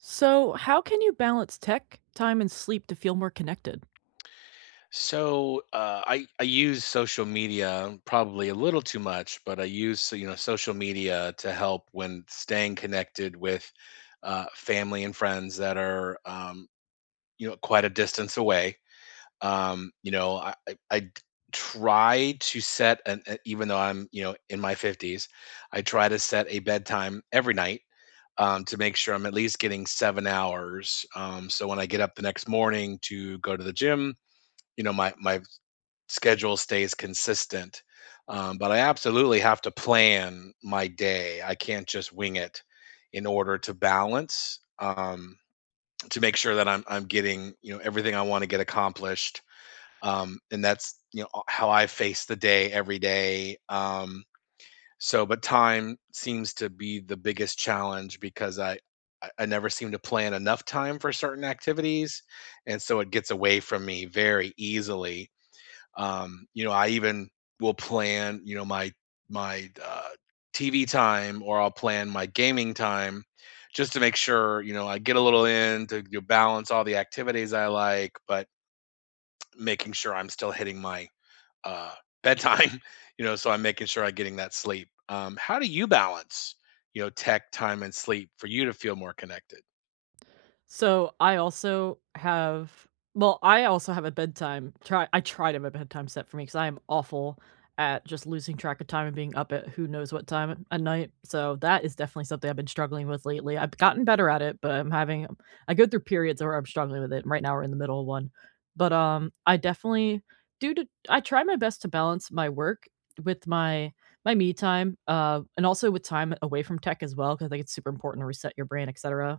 So, how can you balance tech, time, and sleep to feel more connected? So I use social media probably a little too much, but I use social media to help when staying connected with family and friends that are quite a distance away. I try to set an even though I'm in my fifties, I try to set a bedtime every night. To make sure I'm at least getting 7 hours. So when I get up the next morning to go to the gym, my schedule stays consistent. But I absolutely have to plan my day. I can't just wing it in order to balance, to make sure that I'm getting everything I want to get accomplished. And that's how I face the day every day. But time seems to be the biggest challenge because I never seem to plan enough time for certain activities, and so it gets away from me very easily I even will plan, my TV time, or I'll plan my gaming time, just to make sure, I get a little in to balance all the activities I like, but making sure I'm still hitting my uh, bedtime. You know, so I'm making sure I'm getting that sleep. How do you balance, tech time and sleep for you to feel more connected? So I also have, well, I also have a bedtime try I try to have a bedtime set for me because I am awful at just losing track of time and being up at who knows what time at night. So that is definitely something I've been struggling with lately. I've gotten better at it, but I'm having, I go through periods where I'm struggling with it. And Right now we're in the middle of one. But I definitely do to I try my best to balance my work with my me time and also with time away from tech as well because I think it's super important to reset your brain, etc.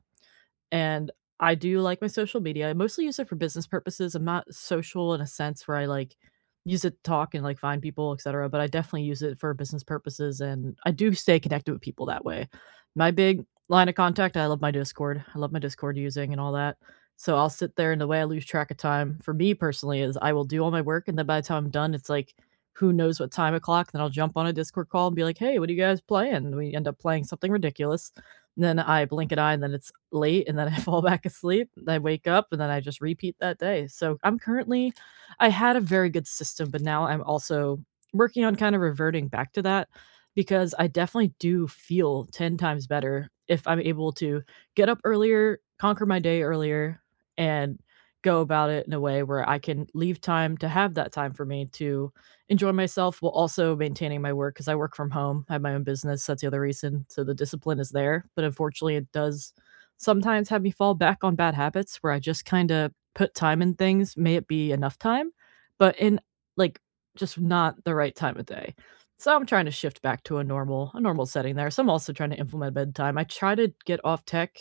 And I do like my social media. I mostly use it for business purposes. I'm not social in a sense where I like use it to talk and like find people, etc. But I definitely use it for business purposes and I do stay connected with people that way. My big line of contact, I love my Discord. I love my Discord using and all that. So I'll sit there, and the way I lose track of time for me personally is I will do all my work and then by the time I'm done, it's like who knows what time o'clock. Then I'll jump on a Discord call and be like, hey, what are you guys playing? We end up playing something ridiculous, and then I blink an eye, and then it's late, and then I fall back asleep, and I wake up, and then I just repeat that day. So I'm currently, I had a very good system, but now I'm also working on kind of reverting back to that because I definitely do feel 10 times better if I'm able to get up earlier, conquer my day earlier, and go about it in a way where I can leave time to have that time for me to enjoy myself while also maintaining my work because I work from home. I have my own business. That's the other reason. So the discipline is there. But unfortunately, it does sometimes have me fall back on bad habits where I just kind of put time in things, may it be enough time, but in, like, just not the right time of day. So I'm trying to shift back to a normal setting there. So I'm also trying to implement bedtime. I try to get off tech.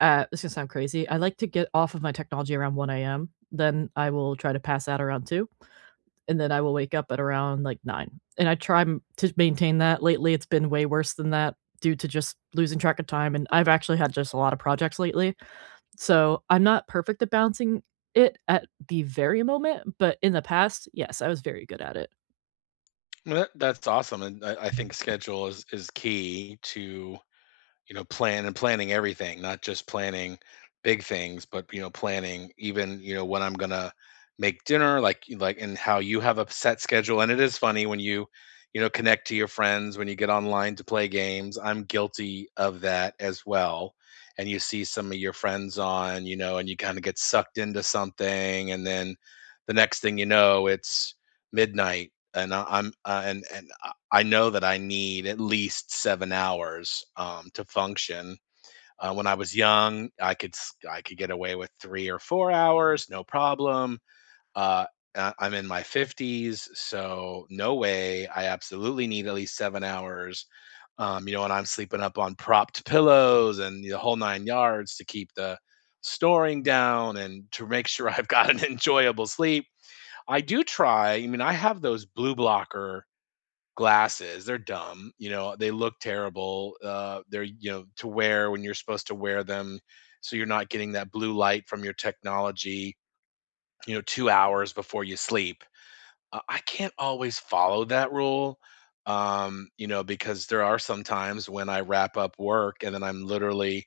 This is gonna sound crazy. I like to get off of my technology around 1 a.m. Then I will try to pass out around 2, and then I will wake up at around, like, 9, and I try m to maintain that. Lately, it's been way worse than that due to just losing track of time, and I've actually had just a lot of projects lately, so I'm not perfect at balancing it at the very moment, but in the past, yes, I was very good at it. Well, that's awesome, and I think schedule is key to planning everything, not just planning big things, but planning even, when I'm gonna make dinner, like and how you have a set schedule. And it is funny when you, connect to your friends, when you get online to play games. I'm guilty of that as well. And you see some of your friends on, and you kind of get sucked into something, and then the next thing you know, it's midnight and I know that I need at least 7 hours to function. When I was young, I could get away with 3 or 4 hours, no problem. Uh, I'm in my fifties, so no way. I absolutely need at least 7 hours. And I'm sleeping up on propped pillows and the whole nine yards to keep the snoring down and to make sure I've got an enjoyable sleep. I do try. I mean, I have those blue blocker glasses. They're dumb, they look terrible. They're, to wear when you're supposed to wear them. So you're not getting that blue light from your technology, 2 hours before you sleep. I can't always follow that rule, because there are some times when I wrap up work and then I'm literally,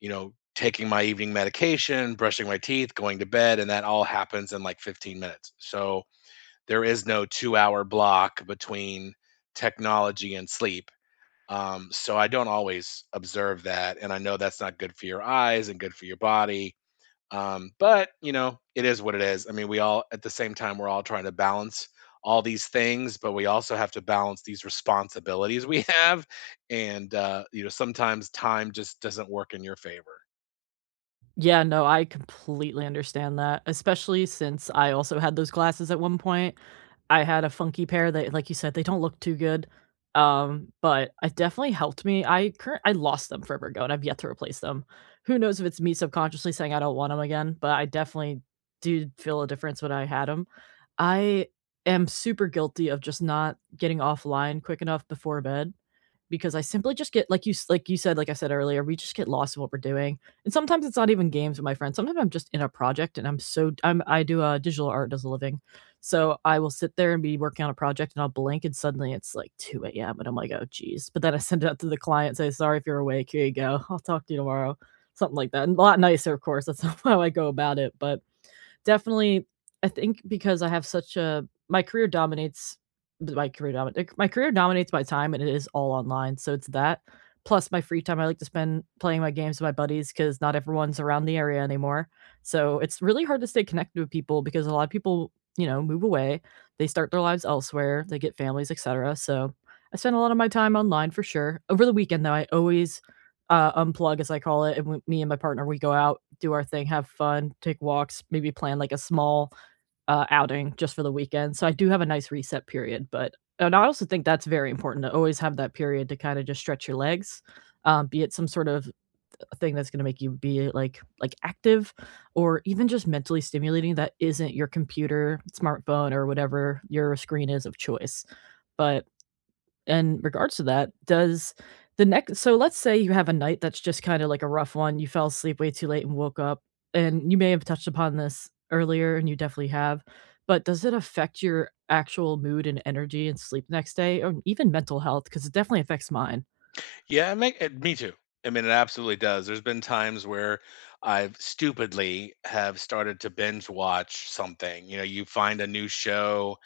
taking my evening medication, brushing my teeth, going to bed, and that all happens in like 15 minutes. So, there is no 2-hour block between technology and sleep. So I don't always observe that, and I know that's not good for your eyes and good for your body. But it is what it is. I mean, we all at the same time, we're all trying to balance all these things, but we also have to balance these responsibilities we have, and, sometimes time just doesn't work in your favor. Yeah, no, I completely understand that, especially since I also had those glasses at one point. I had a funky pair that, like you said, they don't look too good, but it definitely helped me. I lost them forever ago, and I've yet to replace them. Who knows if it's me subconsciously saying I don't want them again, but I definitely did feel a difference when I had them. I am super guilty of just not getting offline quick enough before bed, because I simply just get, like you said, like I said earlier, we just get lost in what we're doing, and sometimes it's not even games with my friends, sometimes I'm just in a project and I'm so I'm I do, digital art as a living, so I will sit there and be working on a project and I'll blink and suddenly it's like 2 a.m. and I'm like, "Oh, geez," but then I send it out to the client, and say, "Sorry if you're awake, here you go, I'll talk to you tomorrow," something like that, and a lot nicer, of course, that's not how I go about it, but definitely I think because I have such a my career dominates my time and it is all online, so it's that plus my free time I like to spend playing my games with my buddies because not everyone's around the area anymore. So, it's really hard to stay connected with people because a lot of people, move away, they start their lives elsewhere, they get families, etcetera, so I spend a lot of my time online for sure. Over the weekend, though, I always unplug, as I call it, and we, me and my partner, we go out, do our thing, have fun, take walks, maybe plan like a small, outing just for the weekend, so I do have a nice reset period, but and I also think that's very important to always have that period to kinda just stretch your legs, be it some sort of thing that's gonna make you be, like, active, or even just mentally stimulating that isn't your computer, smartphone, or whatever your screen is of choice, but in regards to that, does the next so let's say you have a night that's just kinda like a rough one, you fell asleep way too late and woke up, and you may have touched upon this earlier, and you definitely have, but does it affect your actual mood and energy and sleep the next day, or even mental health? Because it definitely affects mine. Yeah, it me too. I mean, it absolutely does. There's been times where I've stupidly have started to binge watch something. You know, you find a new show.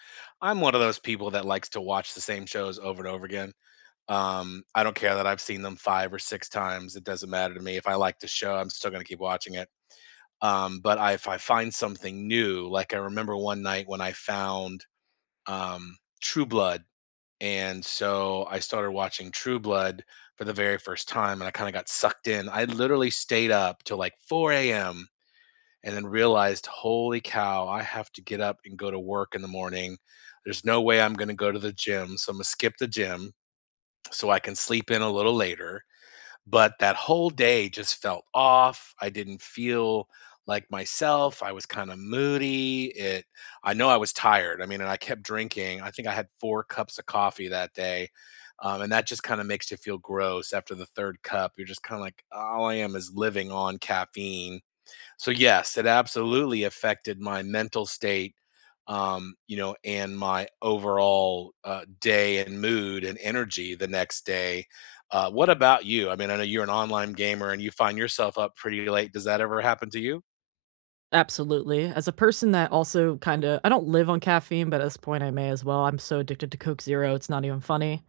I'm one of those people that likes to watch the same shows over and over again. I don't care that I've seen them five or six times. It doesn't matter to me. If I like the show, I'm still going to keep watching it. If I find something new, like I remember one night when I found True Blood and so I started watching True Blood for the very first time, and I kind of got sucked in. I literally stayed up till like 4 a.m. and then realized, holy cow, I have to get up and go to work in the morning. There's no way I'm going to go to the gym. So I'm going to skip the gym so I can sleep in a little later. But that whole day just felt off. I didn't feel like myself. I was kind of moody. It I know I was tired. I mean, and I kept drinking. I think I had 4 cups of coffee that day. And that just kind of makes you feel gross after the third cup. You're just kind of like, all I am is living on caffeine. So yes, it absolutely affected my mental state, and my overall day and mood and energy the next day. What about you? I mean, I know you're an online gamer and you find yourself up pretty late. Does that ever happen to you? Absolutely. As a person that also kinda, I don't live on caffeine, but at this point I may as well. I'm so addicted to Coke Zero, it's not even funny.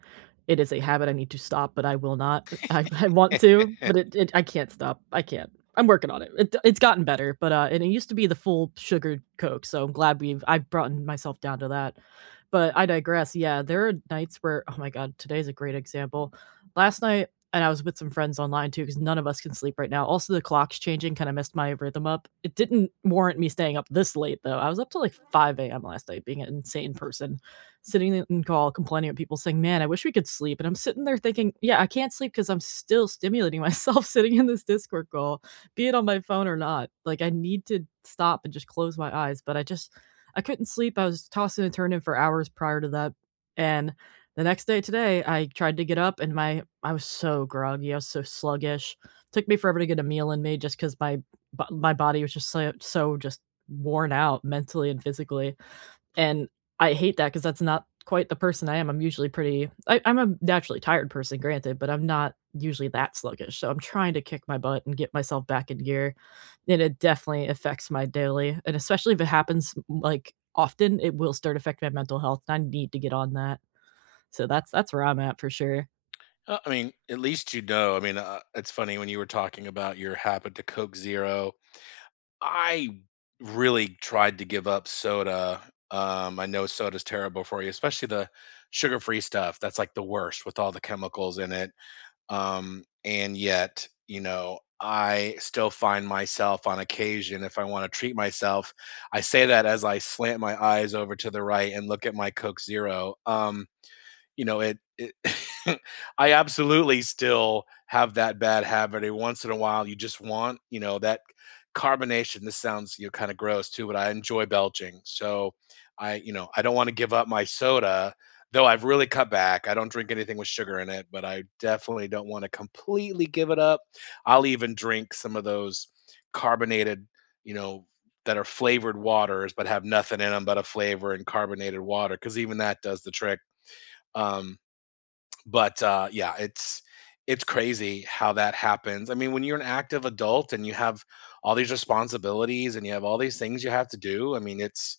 It is a habit I need to stop, but I will not. I want to, but it I can't stop. I can't. I'm working on it. It's gotten better, but, and it used to be the full sugared Coke, so I'm glad we've I've brought myself down to that. But I digress. Yeah, there are nights where, oh my god, today's a great example. Last night, and I was with some friends online too, because none of us can sleep right now. Also, the clock's changing kinda messed my rhythm up. It didn't warrant me staying up this late, though. I was up till, like, 5 a.m. last night being an insane person sitting in call complaining at people saying, "Man, I wish we could sleep." And I'm sitting there thinking, "Yeah, I can't sleep because 'cause I'm still stimulating myself sitting in this Discord call, be it on my phone or not." Like, I need to stop and just close my eyes, but I just, I couldn't sleep. I was tossing and turning for hours prior to that. And the next day today, I tried to get up and my I was so groggy, I was so sluggish. Took me forever to get a meal in me just because my body was just just worn out mentally and physically. And I hate that because that's not quite the person I am. I'm usually pretty, I'm a naturally tired person, granted, but I'm not usually that sluggish, so I'm trying to kick my butt and get myself back in gear, and it definitely affects my daily, and especially if it happens, like, often, it will start affecting my mental health, and I need to get on that. So that's where I'm at for sure. I mean, at least you know. I mean, it's funny when you were talking about your habit to Coke Zero. I really tried to give up soda. I know soda's terrible for you, especially the sugar-free stuff. That's like the worst with all the chemicals in it. And yet, you know, I still find myself on occasion, if I want to treat myself, I say that as I slant my eyes over to the right and look at my Coke Zero. It I absolutely still have that bad habit. Every once in a while, you just want, that carbonation. This sounds, kind of gross too, but I enjoy belching. So I I don't want to give up my soda, though I've really cut back. I don't drink anything with sugar in it, but I definitely don't want to completely give it up. I'll even drink some of those carbonated, you know, that are flavored waters, but have nothing in them but a flavor and carbonated water, because even that does the trick. Um, but Yeah, it's crazy how that happens. I mean, when you're an active adult and you have all these responsibilities and you have all these things you have to do, I mean,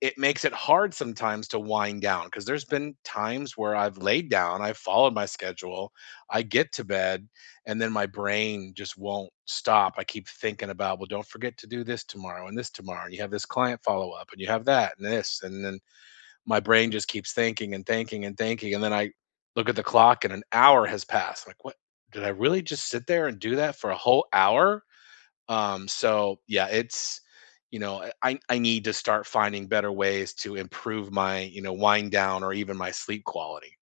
it makes it hard sometimes to wind down because there's been times where I've laid down, I've followed my schedule, I get to bed, and then my brain just won't stop. I keep thinking about, well, don't forget to do this tomorrow, and you have this client follow up, and you have that and this, and then my brain just keeps thinking and thinking and thinking, and then I look at the clock and an hour has passed. Like, what did I really just sit there and do that for a whole hour? So yeah, I need to start finding better ways to improve my, wind down or even my sleep quality.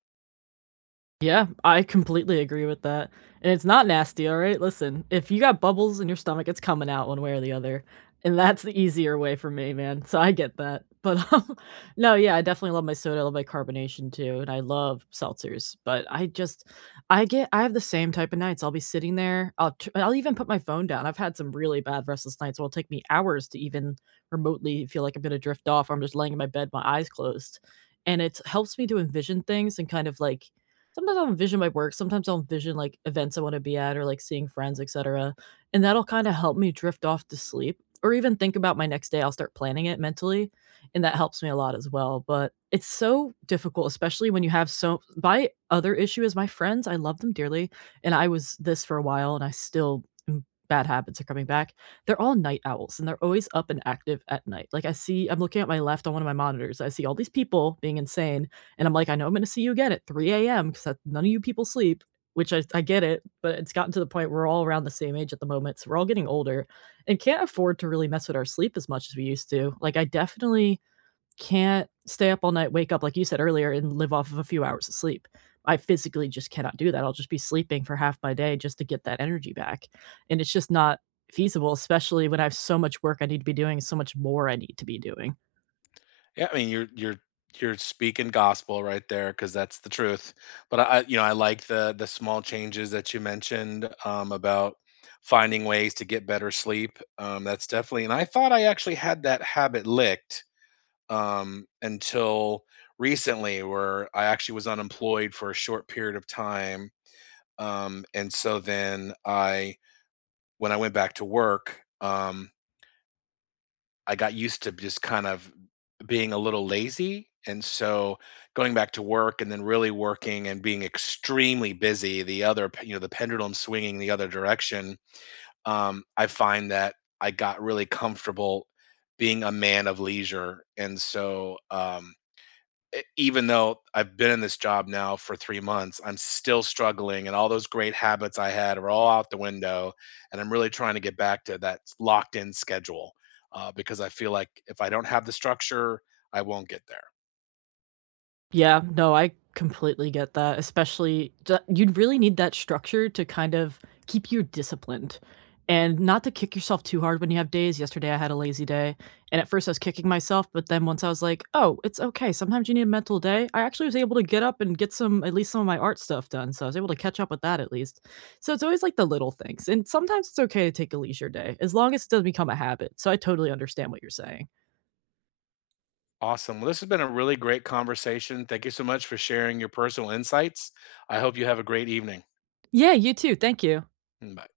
Yeah, I completely agree with that, and it's not nasty, alright? Listen, if you got bubbles in your stomach, it's coming out one way or the other, and that's the easier way for me, man, so I get that, but, no, yeah, I definitely love my soda, I love my carbonation too, and I love seltzers, but I just, I have the same type of nights, I'll be sitting there, I'll even put my phone down, I've had some really bad restless nights where it'll take me hours to even remotely feel like I'm gonna drift off, or I'm just laying in my bed, my eyes closed, and it helps me to envision things and kind of, like, sometimes I'll envision my work, sometimes I'll envision, like, events I wanna be at or, like, seeing friends, etcetera, and that'll kinda help me drift off to sleep or even think about my next day, I'll start planning it mentally, and that helps me a lot as well, but it's so difficult, especially when you have so, my other issue is my friends, I love them dearly, and I was this for a while, and I still m bad habits are coming back. They're all night owls, and they're always up and active at night, like, I'm looking at my left on one of my monitors, I see all these people being insane, and I'm like, "I know I'm gonna see you again at 3 a.m. because none of you people sleep," which I get it, but it's gotten to the point we're all around the same age at the moment, so we're all getting older and can't afford to really mess with our sleep as much as we used to. Like, I definitely can't stay up all night, wake up, like you said earlier, and live off of a few hours of sleep. I physically just cannot do that. I'll just be sleeping for half my day just to get that energy back. And it's just not feasible, especially when I have so much work I need to be doing, so much more I need to be doing. Yeah, I mean, you're speaking gospel right there because that's the truth. But I I like the small changes that you mentioned, about finding ways to get better sleep. That's definitely and I thought I actually had that habit licked, until recently where I actually was unemployed for a short period of time. And so then I When I went back to work, I got used to just kind of being a little lazy. And so going back to work and then really working and being extremely busy, the other, p- you know, the pendulum swinging the other direction, I find that I got really comfortable being a man of leisure. Even though I've been in this job now for 3 months, I'm still struggling and all those great habits I had are all out the window and I'm really trying to get back to that locked in schedule, because I feel like if I don't have the structure, I won't get there. Yeah, no, I completely get that, especially ju you'd really need that structure to kind of keep you disciplined and not to kick yourself too hard when you have days. Yesterday, I had a lazy day, and at first I was kicking myself, but then once I was like, "Oh, it's okay. Sometimes you need a mental day." I actually was able to get up and get some at least some of my art stuff done, so I was able to catch up with that at least. So it's always like the little things, and sometimes it's okay to take a leisure day as long as it doesn't become a habit. So I totally understand what you're saying. Awesome. Well, this has been a really great conversation. Thank you so much for sharing your personal insights. I hope you have a great evening. Yeah, you too. Thank you. Mm, bye.